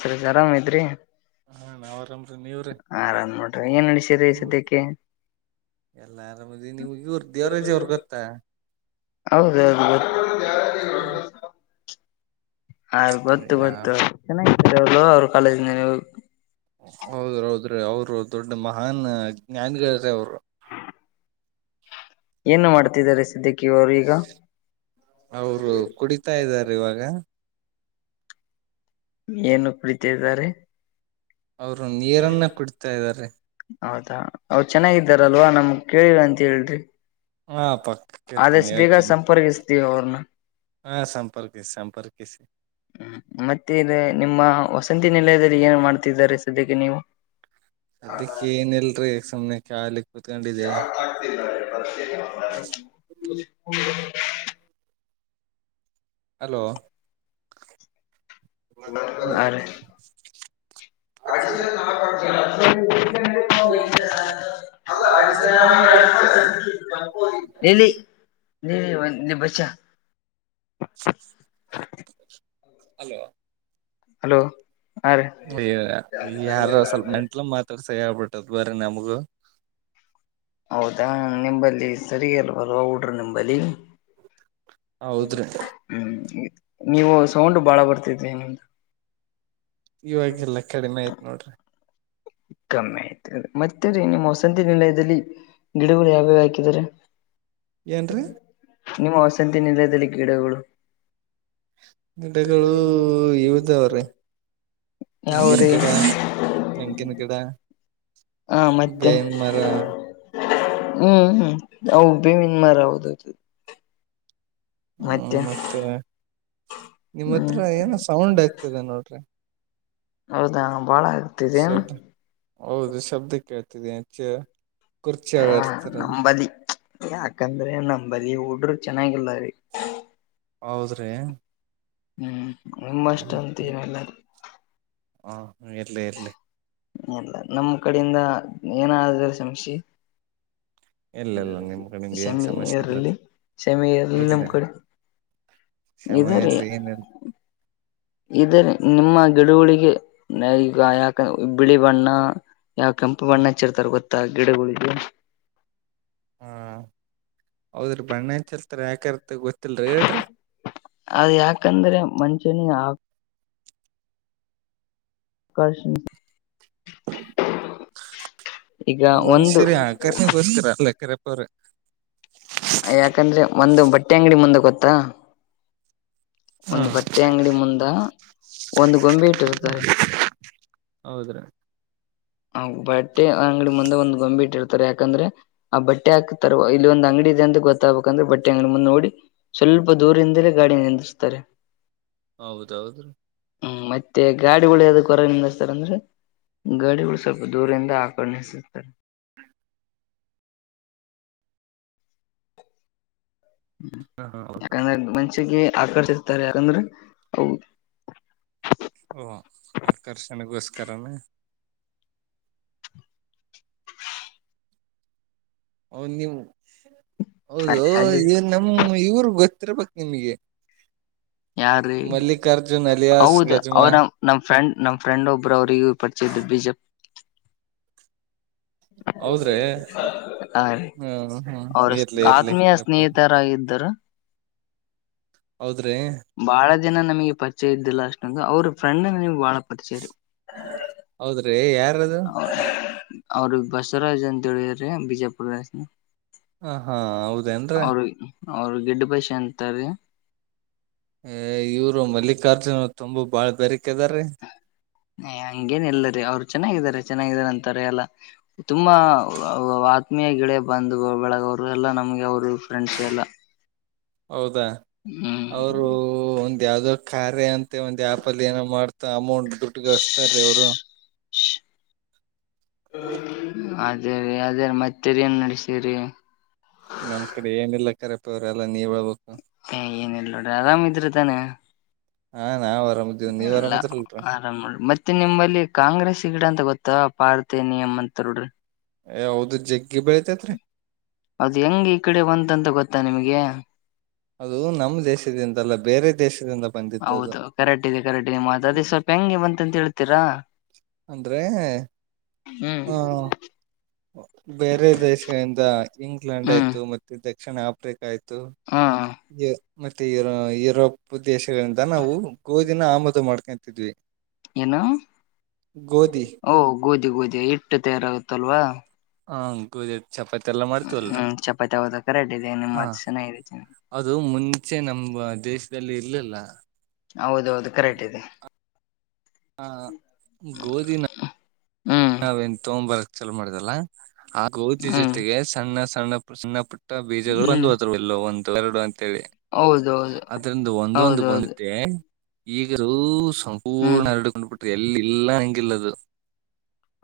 ಸರ ಆರಾಮ್ದ್ರಿ ಹಾ ನಾವ್ ಆರಾಮ್ರೀ ನೀವ್ರೀ ಆರಾಮ್ ನೋಡ್ರಿ ಏನ್ ನಡಸಿದೆ ನಿಮ್ ಸದ್ಯಕ್ಕೆ ಎಲ್ಲಾ ಆರಾಮದಿ ನೀವ್ ಇವ್ರ ದೇವರಾಜೇ ಅವ್ರ ಗೊತ್ತಾ ಹೌದೌದು ಹಾ ಗೊತ್ತು ಗೊತ್ತು ಚೆನ್ನಾಗ ಅವ ಅವ್ರ ಕಾಲೇಜ್ ಹೌದ್ರ ಹೌದ್ರೀ ಅವರು ದೊಡ್ಡ ಮಹಾನ್ ಜ್ಞಾನಿಗಳ್ರೀ ಅವರು ಏನು ಮಾಡ್ತಿದ್ದಾರೆ ಸಿದ್ದಕ್ಕಿ ಅವರು ಈಗ ಅವರು ಕುಡಿತಾ ಇದ್ದಾರೆ ಇವಾಗ ಏನು ಕೂಡಿತ ಇದ್ದಾರೆ ಅವರು ನೀರನ್ನ ಕುಡ್ತಾ ಇದ್ದಾರೆ ಹೌದಾ ಅವರು ಚೆನ್ನಾಗಿದ್ದಾರಲ್ವಾ ನಮ್ ಕೇಳರ ಅಂತ ಹೇಳ್ರಿ ಹಾ ಪ್ಪ ಆದಷ್ಟ ಬೇಗ ಸಂಪರ್ಕಿಸ್ತೀವಿ ಅವ್ರನ್ನ ಹಾ ಸಂಪರ್ಕಿಸಿ ಸಂಪರ್ಕಿಸಿ ಹ್ಮ ಮತ್ತೆ ನಿಮ್ಮ ವಸಂತ ಹ ನಿಲಯದಲ್ಲಿ ಏನು ಮಾಡ್ತಿದ್ದಾರೆ ಸದ್ಯಕ್ಕೆ ನೀವು ಅದಕ್ಕೆ ಏನ ಇಲ್ರರಿ ಸುಮ್ನೆ ಕಾಲಿಕ್ಕೆ [unintelligible] ಹಲೋ ಅರೆ ಅಡಿಸರ ನಾಕ ಎಲ್ಲಿ ನೀ ಬಚ್ಚಾ [inaudible] ಅಲ್ಲೋ ಹಲೋ ಹಾ ರೀ ಹಯ್ಯ ಯಾರ ಸ್ವಲ್ಪ ನೆಂಟ್ಲ ಮಾತಾಡ್ ಯಪಟ್ಟದು ಬರೆ ನಮಗೆ ಹೌದಾ ನಿಂಬಲ್ಲಿ ಸರಿಗಲ್ವಲ್ ಡ್ರ ನಿಂಬಲ್ಲಿ ಹೌದ್ರಿ ಹ್ಮ್ ನೀವು ಸೌಂಡ್ ಬಾಳ ಬರ್ತಿದರಿ ನಂತ ಇವಾಗೆಲ್ಲ ಕಡಿಮೆ ಆಯ್ತ್ ನೋಡ್ರಿ ಕಮ್ಮಿ ಆಯ್ತ ಮತ್ತೆ ನಿಮ್ಮ ವಸಂತಿ ನಿಲಯದಲ್ಲಿ ಗಿಡಗಳು ಯಾವ್ಯಾವ ಹಾಕಿದಿದ್ದಾರೆ ಏನ್ ನಿಮ್ಮ ವಸಂತಿ ನಿಲಯದಲ್ಲಿ ಗಿಡಗಳು ಗಿಡಗಳು ಇದವ್ರೆ ತೆಂಗಿನ ಯಾವ್ರೀ ಕಡ ತೆಂಗಿನ ಕಿಡ ಹಾ ಮತ್ತೆ ಹ್ಮ್ ಹ್ಮ ಹಬ ಮನ್ ಮರದು ಹ್ಮ ಮತ್ತೆ ನಿಮ್ಮ ಹತ್ರ ಹ್ಮ್ ಏನ ಸೌಂಡ್ ಆಗ್ತದೆ ನೋಡ್ರಿ ಹೌದಾ ಬಾಳ ಆಗ್ತಿದೆೇನ್ ಶಬ್ದ ಹೌದು ಶಬ್ದಕ್ಕೆ ಕೇಳ್ತಿದೆ ಹೆಚ್ಚ ಹಾ ನಂಬತಿ ಯಾಕಂದ್ರೆ ನಮ್ ಬದಿ ಹುಡ್ರ ಚೆನ್ನಾಗಿಲ್ಲರಿ ಹೌದ್ರಿ ಹ್ಮ್ ನಿಮ್ಮಷ್ಟ ಅಂತ ಏನೆಲ್ಲಾರ ಹಾ ಇಲ್ಲೇ ಇಲ್ಲೇ ಇಲ್ಲ ನಮ್ಮ್ ಕಡೆಯಿಂದ ಏನಾದ್ರ ಶಮಶಿ ಇಲ್ಲ ಇಲ್ಲ ನಿಮ್ಗ ನಿಮ್ಗೆ ಏನ್ ಸಮಸ್ಯೆ ಇಲ್ಲ ಇರ್ಲಿ ಸಮಿ ಇರ್ಲಿ ಇಲ್ಲ ನಮ್ ಕಡೆ ಸಮಯಲಿಹ ಇದ ನಿಮ್ಮ ಗಿಡುವಳಿಗೆ ಈಗ ಯಾಕಂದ ಬಿಳಿ ಬಣ್ಣ ಯಾವ್ ಕೆಂಪು ಬಣ್ಣ ಹಚ್ಚಿರ್ತಾರ ಗೊತ್ತಾ ಗಿಡಗಳಿಗೆ ಹಾ ಹೌದ್ರ ಬಣ್ಣಾ ಚಲ್ತ ಯಾಕರ್ತ ಗೊತ್ತ ಅದ ಯಾಕಂದ್ರೆ ಮನ್ಷ್ಯನಿಗೆ ಆ ಕಷ್ಣ [inaudible] [inaudible] ಒಂದು ಮನುಷ್ಯರಿ ಆ ಕನಗೋಸ್ಕರ ಅಲ್ಲ ಕರೆಪ್ಪ ಅವರ ಯಾಕಂದ್ರೆ ಒಂದು ಬಟ್ಟೆ ಅಂಗಡಿ ಮುಂದೆ ಗೊತ್ತಾ ಹಾ ಒಂದು ಬಟ್ಟೆ ಅಂಗಡಿ ಮುಂದ ಒಂದ್ ಗೊಂಬೆ ಇಟ್ಟಿರ್ತಾರೆ ಹೌದ್ರೀ ಆ ಬಟ್ಟೆ ಅಂಗಡಿ ಮುಂದೆ ಒಂದು ಗೊಂಬಿ ಇಟ್ಟಿಡ್ತಾರೆ ಯಾಕಂದ್ರೆ ಆ ಬಟ್ಟೆ ಹಾಕ್ತಾರ ಇಲ್ಲಿ ಒಂದ್ ಅಂಗಡಿ ದೆ ಅಂತ ಗೊತ್ತಾಗಬೇಕಂದ್ರೆ ಬಟ್ಟೆ ಅಂಗಡಡಿ ಮುಂದೆ ನೋಡಿ ಸ್ವಲ್ಪ ದೂರದಿಂದಲೇ ಗಾಡ ನಿಂದಿಸ್ತಾರೆ ಹೌದೌದು ರೀ ಹ್ಮ್ ಮತ್ತೆ ಗಾಡಿಗಳು ಯಾವ್ದ ಕೊ ಹೊರ ನಿಿಂದ್ತಾರ ಅಂದ್ರೆ ಗಾಡಿಗಳು ಸ್ವಲ್ಪ ದೂರಿಿಂದ ಆಕರ್ಣಿಸುತ್ತಾರೆ [inaudible] ಹಾ ಹಾ ಹೌದು ್ಮಕ ಚ ಆಕರ್ಷಿಸತಾರೆ ಯಾಕಂದ್ರೆ ಅ ಓ ಆಕರ್ಷಣೆಗೋಸ್ಕರನ ಹ ನೀವು ಹೌದು ಅದು ನಮ ಇವ್ರ ಗೊತ್ತ ಬ ನಿಮಗೆ ಯಾರ ಅಲಿಯಾಸ್ ಹೌದು ಗಜ್ಮಾ ಅವ್ರ ನಮ್ ಫ್ರೆಂಡ್ ನಮ್ ಫ್ರೆಂಡ್ ಒಬ್ಬರು ಅವ್ರಿಗ ಪರಿಚರು ಬಿಜ ಹ್ಮ ಹೌದ್ರೆ ಬಿಜೆಪಿ ಹ್ಮ ಹ್ಮ ಅವ್ರ ಇರ್ಲಿ ಇರ್ಲಿ ಆತ್ಮೀಯ ಕರೆಪ್ಪ [inaudible] ಬಾಳ ಜಿನ ನಮಗೆ ಪರಿಚಯ ಇದ್ದಿಲ್ಲ ಅಷ್ಟೊಂದು ಅವ್ರ ಫ್ರೆಂಡ್ ನಮಗ್ ಬಾಳ ಪರಿಚಯ ರೀ [inaudible] ಹೌದ್ರೀ ಯಾರದು ಅವ್ರಿಗೆ ಬಸವರಾಜ್ ಅಂತ ಹೇಳಿದ್ರ ಬಿಜಾಪುರನ ಹ ಹಾ ಹೌದ ಅನ್್ರ ಅವ್ರ ಗಿಡ್ಡ ಪಸೆ ಅಂತ ರೀ ಅ ಇವರು ಮಲ್ಲಿಕಾರ್ಜುನ್ ತುಂಬಾ ಬಾಳ್ ಬೇರಕ್ದ್ರೀ ಹ ಹಂಗೇನ್ ಇಲ್ಲರಿ ಅವ್ರು ಚೆನ್ನಾಗಿದ್ದಾರೆ ಚೆನ್ನಾಗಾರ ಅಂತಾರೆ ಎಲ್ಲ ತುಂಬಾ ಮಿಯ ಗಿಳಿಯ ಬಂದ್ ಬೆಳಗವ್ರು ಎಲ್ಲಾ ನಮ್ಗೆ ಅವರು ಫ್ರೆಂಡ್ಸ್ ಎಲ್ಲ ಹೌದಾ ಹ್ಮ್ ಅವರು ಒಂದ ಯಾವ್ದೋ ಕಾರ್ಯ ಅಂತ ಒಂದು ಆ್ಯಪಲ್ಲಿ ಏನೋ ಮಾಡ್ ಮ ಅಮೌಂಟ್ ದುಡ್ಡುಗಸ್ತಾರ ರೀ ಅವ್ರು ಅದೇ ರೀ ಅದೇ ಮತ್ತೆರಿ ಏನ್ ನಡೆಸೀರಿ ನಮ ಕಡೆ ಏನಿಲ್ಲ ಕರಪವ್ರ ಎಲ್ಲಾ ನೀವ್ ಹೇಳ್ಬೇಕು ಹ ಏನಿಲ್ಲ ನೋಡ್ರಿ ಆರಾಮಿದ್ದೀರಾ ತಾನೆ ಹಾ ನಾವ್ ಆರಾಮದೀವ್ ನೀವ್ ಎಲ್ಲ ಆರಾಮದಿರಲ್ರರಿ ಆರಾಮ್ ಮಾಡಿ ಮತ್ತೆ ನಿಮ್ಮಲ್ಲಿ ಕಾಂಗ್ರೆಸ್ ಗಿಡ ಅಂತ ಗೊತ್ತ ತ ಪಾರ್ತೇನಿಯಂ ಅಂತ ನೋಡ್ರಿ ಎ ಹೌದು ಬೆಳಿತೇತ್ರಿ ಅದ್ ಹೆಂಗ್ ಈ ಕಡೆ ಬಂತ್ ಗೊತ್ತಾ ನಿಮ್ಗೆ ಅದು ನಮ್ಮ್ ದೇಶದಿಂದಲ್ಲ ಬೇರೆ ದೇಶ ಹೌದು ಕರೆಕ್ಟ್ ಇದೆ ಕರೆಕ್ಟ್ ಇದೆ ನಿಮ್ಮ ಮಾತ ಅದೇ ಸ್ವಲ್ಪ ಹೆಂಗೆ ಬಂತಂತ ಹೇಳ್ತೀರಾ ಅಂದ್ರೆ ಹ್ಮ್ ಆ ಬೇರೆ ದೇಶಗಳಿಂದ ಇಂಗ್ಲೆಂಡ್ ಹ್ಮ್ ಆಯ್ತು ಮತ್ತೆ ದಕ್ಷಿಣ ಆಫ್ರಿಕಾ ಆಯ್ತು ಹಾ ಮತ್ತೆ ಯುರೋ ಯರೋಪ್ ದೇಶಗಳಿಂದ ನಾವು ಗೋಧಿನ ಆಮದು ಮಾಡ್ಕೊತಿದ್ವಿ ಏನು ಓ ಗೋಧಿ ಗೋಧಿ ಇಟ್ಟು ತಯಾರಾಗುತ್ತ ಅಲ್ವಾ ಹ ಗೂದಿದ್ ಹ್ಮ್ ಚಪಾತಪದ ಕಿದ್ದ ಹ ಮತ್ಸತಿ ಅದು ಮುಂಚೆ ನಮ ದೇಶದಲ್ಲಿ ಇರ್ಲಿಲ್ಲ ಹೌದ ಹೌದು ಕರೆಕ್ಟ್ ಇದೆ ಹಾ ಗೋಧಿನ ಹ್ಮ್ ನಾವೇನ್ ತೊಗಂಬರಕ್ ಚಲೋ ಮಾಡುದಲ್ಲ ಆ ಗೋದಿ ಹ್ಮ್ ಜೊತೆಗೆ ಸಣ್ಣ ಸಣ್ಣ ಸಣ್ಣ ಪುಟ್ಟ ಬೀಜಗಳು ಹ್ಮ್ ಒಂದು ಹದೂ ಇಲ್ಲ ಒ ಎರಡು ಹೌದೌದು ಅದ್ರಂದ ಒಂದೊಂದು ಹೌದೌದು ಬಂದೆ ಈಗರ ಹ್ಮ್ ಸಂಪೂರ್ಣ ಎರಡು ಕೊಂಡ್ ಬಿಟ್ಟಿ ಎಲ್ಲಿ ಇಲ್ಲ ಹೆಂಗಿಲ್ಲದು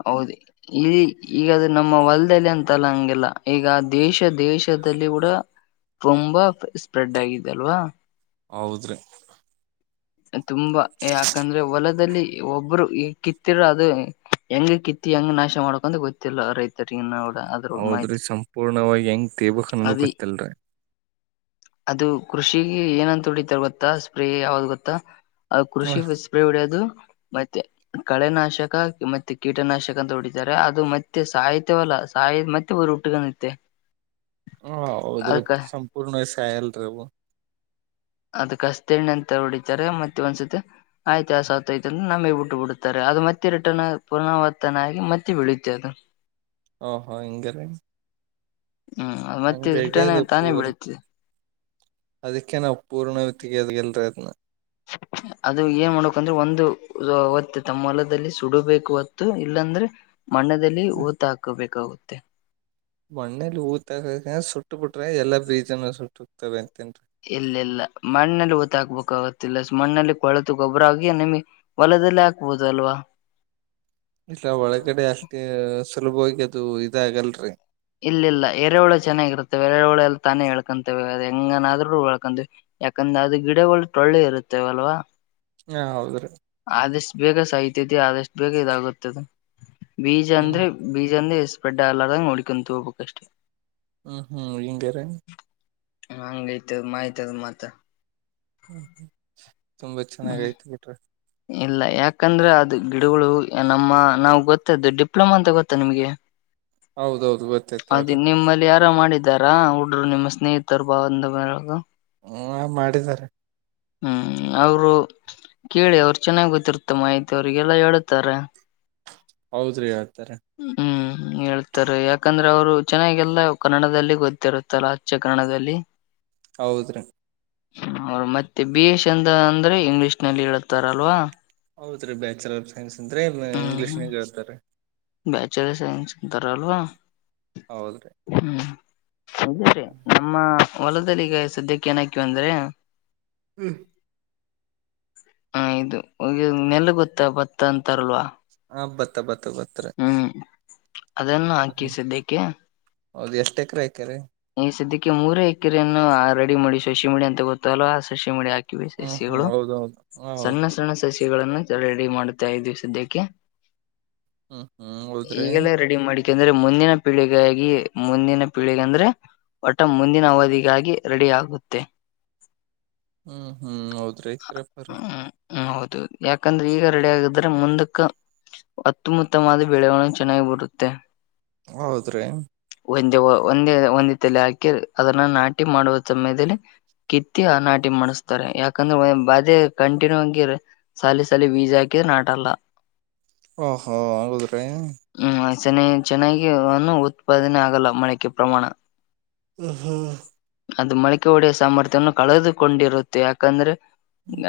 ಹೌದು ಇಲ್ಲಿ ಈಗಾದ ನಮ್ಮ ವಲ್ದಲ್ಲಿ ಅಂತಲ್ಲ ಹಂಗಗೆಲ್ಲ ಈಗ ದೇಶ ದೇಶದ ಕೂಡ ತುಂಬಾ ಸ್ಪ್ರೆಡ್ ಆಗಿದ ಅಲ್ವಾ ಹೌದ್ರಿ ತುಂಬಾ ಯಾಕಂದ್ರೆ ಹೊಲದಲ್ಲಿ ಒಬ್ರು ಈ ಕಿತ್ತಿರ ಅದು ಹೆಂಗ ಕಿತ್ತಿ ಹೆಂಗ್ ನಾಶ ಮಾಡ್ಕಂದ ಗೊತ್ತಿಲ್ಲ ರೈತರಿಗ ನ ಹೌದ್ರಿ ಸಂಪೂರ್ಣವಾಗಿ ಹೆಂಗ್ ತೇಬಕ್ ಅನ್ನೋದು ಅದಿ ಗೊತ್ತಲ್ರರಿ ಅದು ಕೃಷಿಗೆ ಏನಂತ ಒಡಿತಾರೆ ಗೊತ್ತಾ ಸ್ಪ್ರೇ ಯಾವದು ಗೊತ್ತಾ ಆ ಹ ಕೃಷಿಗೆ ಸ್ಪ್ರೇ ಹೊಡೆಯದು ಮತ್ತೆ ಕಳೆನಾಶಕ ಮತ್ತೆ ಕೀಟನಾಶಕ ಅಂತ ಹೊಡಿತಾರೆ ಅದು ಮತ್ತೆ ಸಹಿತ್ಯವಲ್ಲ ಸ ಮತ್ತೆ ಬೂರ ಊಟ್ಟಿಗೆ ನಿತ್ತೆ ಹ ಹೌದ್ರಿ ಸಂಪೂರ್ಣ ವಯಸ ಆಲ್ರಿ ಅವು ಅದ ಕಸ್ತೆ ಎಣ್ಣ ಅಂತ ಹೊಡಿತಾರೆ ಮತ್ತೆ ಒಂದ್ಸತಿ ಆಯ್ತು ಆಸ ಆ್ತಯತ ಅಂದ್ರ ನಮಗ್ ಬಿಟ್ಟು ಬಿಡುತ್ತಾರೆ ಅದು ಮತ್ತೆ ರಿಟರ್ನ್ ಪುನರವರ್ತನೆ ಆಗಿ ಮತ್ತೆ ಬೀಳುತ್ತೆ ಅದು ಹ ಹಾ ಇಂಗ ರ ಹ್ಮ್ದು ಮತ್ತೆ ರಿಟನ್ ತಾನೇ ಪೂರ್ ಬೀಡುತ್ತೆ ಅದಕ್ಕೆ ನಾವ್ ಪೂರ್ಣ ತೆಗಿಯೋದ ಇಲ್ರಿ ಅದನ್ನ ಅದು ಏನ್ ಮಾಡ್ಬೇಕಂದ್ರೆ ಒಂದು ಹೊತ್ತೆ ತಮ್ಮ ಹೊಲದಲ್ಲಿ ಸುಡುಬೇಕು ಹೊತ್ತು ಇಲ್ಲಾಂದ್ರೆ ಮಣ್ಣದಲ್ಲಿ ಊತ ಹಾಕಬೇಕಾಗುತ್ತೆ ಮಣ್ಣೇಲಿ ಊತ ಆಗಕ ಸುಟ್ಟ ಬಿಟ್ರೆ ಎಲ್ಲಾ ಬೀಜನು ಸುಟ್ಟ ಹೋಗಕ್ತವೆ ಅಂತ ಇಲ್ಲ ಇಲ್ಲ ಮಣ್ಣಲ್ಲಿ ಹುತಕ್ಕಬೇಕುಕಾಗತ್ತಿಲ್ಲ ಮಣ್ಣಲ್ಲಿ ಕೊಳೆತ ಗೊಬ್ಬರ ಆಗಿ ನಿಮಗೆ ಹೊಲ ಹೊಲದಲ್ಲೇ ಹಾಕ್ಬೋದು ಅಲ್ವಾ ಇಲ್ಲ ಒಳಗಡೆ ಅಷ್ಟೇ ಸುಲಭವಾಗಿ ಅದು ಇದಾಗಲ್ರಿ ಇಲ್ಲ ಇಲ್ಲ ಎರೆಹುಳ ಚೆನ್ನಾಗಿರುತ್ತವೆ ಎರೆಹುಳ ತಾನೇ ಎಲ್ಕತವೇ ಅ ಹೆಂಗನಾದ್ರರು ಹೊಳ್ಕಂಡಿ ಯಾಕಂದ್ರ ಅದು ಗಿಡಗಳು ಟೋಳ್ಳೆ ಇರುತ್ತೇವ ಅಲ್ವಾ ಹಾ ಹೌದ್ರೀ ಆದಷ್ಟು ಬೇಗ ಸಾಯುತ್ತದೆ ಆದಷ್ಟು ಬೇಗ ಇದಾಗುತ್ತದೆ ಬೀಜ ಹ್ಮ್ ಅಂದ್ರೆ ಬೀಜ ಅಂದ್ರೆ ಸ್ಪ್ರೆಡ್ ಆಗಳಾದ ಹಾಗೆ ನೋಡಿಕೊಂತ ಹೋಗ್ಬೇಕ ಅಷ್ಟೇ ಹ್ಮ್ ಹ್ಮ್ಮ್ ಹಿಂಗೇರಿ ಹಂಗೈತದ ಮಾಯ್ತದ ಮತ ಹ್ಮ್ ತುಂಬಾ ಹ್ಮ್ ಚೆನ್ನಾಗಯ್ತು ಬಿಡ್ರಿ ಇಲ್ಲ ಯಾಕಂದ್ರೆ ಅದು ಗಿಡಗಳು ನಮ್ಮ ನಾವು ಗೊತ್ತ್ದು ಡಿಪ್ಲೊಮಾ ಅಂತ ಗೊತ್ತಾ ನಿಮ್ಗೆ ಹೌದೌದು ಗೊತ್ತೈತ ಅದು ಹೇಳ್ರಿ ನಿಮ್ಮಲ್ಲಿ ಯಾರ ಮಾಡಿದಾರಾ ಹುಡ್ರು ನಿಮ್ಮ ಸ್ನೇಹಿತರು ಬಂದು ಬಳಗ ಹ ಮಾಡಿದ್ದಾರೆ ಹ್ಮ್ ಅವರು ಕೇಳಿ ಅವರು ಚೆನ್ನಾಗ್ ಗೊತ್ತಿರ್ತ್ತ ಮಾಹಿತಿ ಅವ್ರಿಗೆಲ್ಲ ಹೇಳುತ್ತಾರೆ ಹೌದ್ರಿ ಹೇಳ್ತಾರೆ ಹ್ಮ್ ಹೇಳ್ತಾರೆ ಯಾಕಂದ್ರೆ ಅವ್ರು ಚೆನ್ನಾಗೆಲ್ಲ ಕನ್ನಡದಲ್ಲಿ ಗೊತ್ತಿರುತ್ತಲ್ಲ ಆಚ್ಚೆ ಕನ್ನಡದಲ್ಲಿ ಹೌದ್ರೀ ಅವ್ರ ಮತ್ತೆ ಬಿ ಇ ಸೈನ್ಸ್ ಅಂತ ಅಂದ್ರೆ ಇಂಗ್ಲಿಷ್ ನಲ್ಲಿ ಹೇಳತಾರಲ್ವಾ ಹೌದ್ರೀ ಬ್ಯಾಚಲರ್ ಆಫ್ ಸೈನ್ಸ್ ಅಂದ್ರೆ ಹ್ಮ್ ಇಂಗ್ಲಿಷ್ನ ಹೇಳ್ತಾರೆ ದಾರ ಅಲ್ವಾ ಹೌದ್ರೀ ಇದೇ ನಮ್ಮ ಹೊಲದಲ್ಲಿ ಈಗ ಸದ್ಯಕ್ಕೆ ಏನಾಕಿದೀವಿ ಅಂದ್ರೆ ಹ ಇದು ಈ ನೆಲ ಗೊತ್ತ ಭತ್ತ ಅಂತಾರಲ್ವಾ ಹ ಭತ್ತ ಭತ್ತ ಭತ್ತ ಗೊತ್ತುರಿ ಹ್ಮ್ ಅದನ್ನು ಹಾಕಿ ಸದ್ಯಕ್ಕೆ ಹೌದು ಎಷ್ಟ್ ಎಕರೆ ಹಾಕ್ಯಾರೀ ಈ ಸದ್ಯಕ್ಕೆ ಮೂರೇ ಎಕರೆಯನ್ನು ರೆಡಿ ಮಾಡಿ ಸಸಿಮೀಡಿ ಅಂತ ಅಂತವು ಬರತಾವಲ್ಲ ಆ ಸಸಿಮಾಡಿ ಹಾಕ ಹಾಕಿವಿ ಹ್ಮ್ ಹ್ಮ್ ಸಸ್ಯಗಳು ಹೌದೌದು ಹ ಸಣ್ಣ ಹೌದ್ರಿ ಸಣ್ಣ ಸಸ್ಯಗಳನ್ನ ರೆಡಿ ಮಾಡುತಾಯಿದ್ವಿ ಸದ್ಯಕೆ ಹ್ಮ್ ಹ್ಮ್ ಹೋದದ್ರೀ ಯಾಕೆಂದ್ರೆ ಮುಂದಿನ ಪೀಳಿಗಾಗಿ ಮುಂದಿನ ಪೀಳಗ ಅಂದ್ರೆ ವಟ ಮುಂದಿನ ಅವಧಿಗಾಗಿ ರೆಡಿಯಗುತ್ತೆ ಹ್ಮ್ ಹ್ಮ್ ಹೌದ್ರಿ ಹ್ಮ್ ಹ್ಮ್ ಹೌದು ಯಾಕಂದ್ರೆ ಈಗ ರೆಡಿ ಆಗಿದ್ರೆ ಮುಂದಕ್ಕ ಅತ್ತಮುತ್ತಮವಾದ ಬೆಳೆವಾಣಿಗೇ ಚೆನ್ನಾಗಿ ಬರುತ್ತೆ ಹೌದ್ರೀ ಒಂದೇ ಒಂದ ತಲೆ ಹಾಕಿ ಅದನ್ನ ನಾಟಿ ಮಾಡುವ ಸಮಯದಲ್ಲಿ ಕಿತ್ತಿ ಆ ನಾಟಿ ಮಾಡಿಸಸ್ತಾರೆ ಯಾಕಂದ್ರೆ ಬಾಧೆ ಕಂಟಿನ್ಯೂ ಆಗಿ ಸಾಲ ಸಾಲ ಬೀಜ ಹಾಕಿ ನಾಟಲ್ಲ ಓಹೋ ಓಹೋ ಹೌದ್ರಿ ಹ್ಮ್ ಚೆನ್ನ ಚೆನ್ನಾಗಿನು ಉತ್ಪಾದನೆ ಆಗಲ್ಲ ಮಳಕೆ ಪ್ರಮಾಣ ಹ ಹ್ಮ ಅದು ಮಳಿಕೆ ಹೊಡೆಯ ಸಾಮರ್ಥ್ಯವನ್ನು ಕಳೆದುಕೊಂಡಿರುತ್ತೆ ಯಾಕಂದ್ರೆ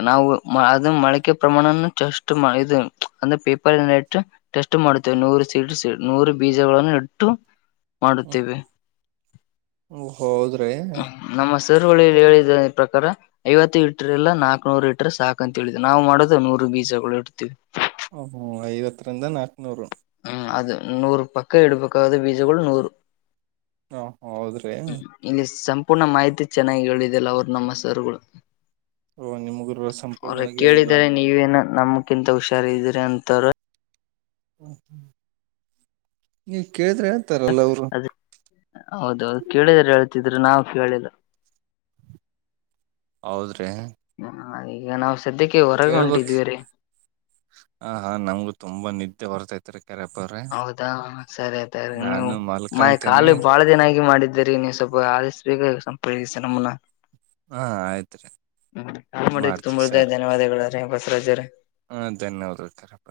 ನಾವು ಅದು ಮಳಕೆ ಪ್ರಮಾಣ ಚೆಸ್ಟ್ ಇದು ಅಂದ್ರ ಪೇಪರ್ ಟೆಸ್ಟ್ ಮಾಡುತ್ತವೆ ನೂರು ನೂರು ಬೀಜಗಳನ್ನು ಇಟ್ಟು ಹ್ಮ ಮಾಡುತ್ತೇವೆ ಹೌದ್ರಿ ನಮ್ಮ ಸರ್ ಹಹೇಳಿದೆ ಈ ಪ್ರಕಾರ ಐವತ್ತು ಲೀಟ್ರ ಎಲ್ಲಾ ನಾಕಕ್ ನೂರು ಲೀಟರ್ ಸಾಕಕ್ ಅಂತ ಹೇಳಿದವಿ ನಾವು ಮಾಡೋದ ನೂರು ಬೀಜಗಳು ಇರ್ತೀವಿ ಹ ಹ್ಮ ಐವತ್ತರಿಂದ ನಾಕ್ನೂರು ಹ್ಮ್ ಅದು ನೂರು ಪಕ್ಕ ಇಡ್ಬೇಕು ಅದು ಬೀಜಗಳು ನೂರು. ಹಾ ಹೌದ್ರಿ ಪೂರ್ಣ ಮಾಹಿತಿ ಚೆನ್ನಾಗಿ ಹೇಳಿದೆಲ್ಲ ಅವ್ರು ನಮ್ಮ ಸರ್ಗಳು. ಓಹ್ ನಿಮ ಗುರುಗ ಸಂಪೂರ್ಣವಾಗಿ ಹೇಳಲ್ವಾ. ನಮಕಿಂತ ಹುಷಾರ ಇದಿರಿ ಅಂತರ್ ಹ ಹ್ಮ್ ನೀ ಕೇಳಿದ್ರೆ ಹೇಳ್ತಾರಲ್ಲ ಅವ್ರು. ಅದ ಹೌದೌದು ಕೇಳಿದ್ರೆ ಹೇಳ್ತಿದ್ರು ನಾವು ಕೇಳಿಲ್ಲ. ಹೌದ್ರಿ ಹ ಈಗ ನಾವ್ ಸ್ ಕೇಳ್ಬೇಕ್ ಹ ಹಾ ನಂಗು ತುಂಬಾ ನಿದ್ದೆ ಬರ್ತೈತ್ರಿ. ಕರಪ್ಪ ಅವ್ರೆ ಹೌದಾ ಸರಿ ಆಯ್ತರಿ ನೀವು ನಾನು ಮ ಮಲ್ಕಂತೀನಿ ಕಾಲು ಬಾಳ ದಿನ ಆಗಿ ಮಾಡಿದ್ದೀರಿ ನೀವು ಸ್ವಲ್ಪ ಸ್ ಬೇಗ ಸಂಪರ್ಕಿಸಿ ನಮ್ಮನ್ನ. ಹಾ ಆಯ್ತ್ರಿ ಹ್ಮ್ ಕಾಲ್ ಮಾಡಿದ್ಕೆ ಮಾಡ್ತೀವಿ ತುಂಬ ದೇ ಸರ್ ಧನ್ಯವಾದಗಳು ರೀ ಬಸರಾಜ್ ಅವ್ರೆ. ಹ ಧನ್ಯವಾದಗಳು ಕರಪ್ಪ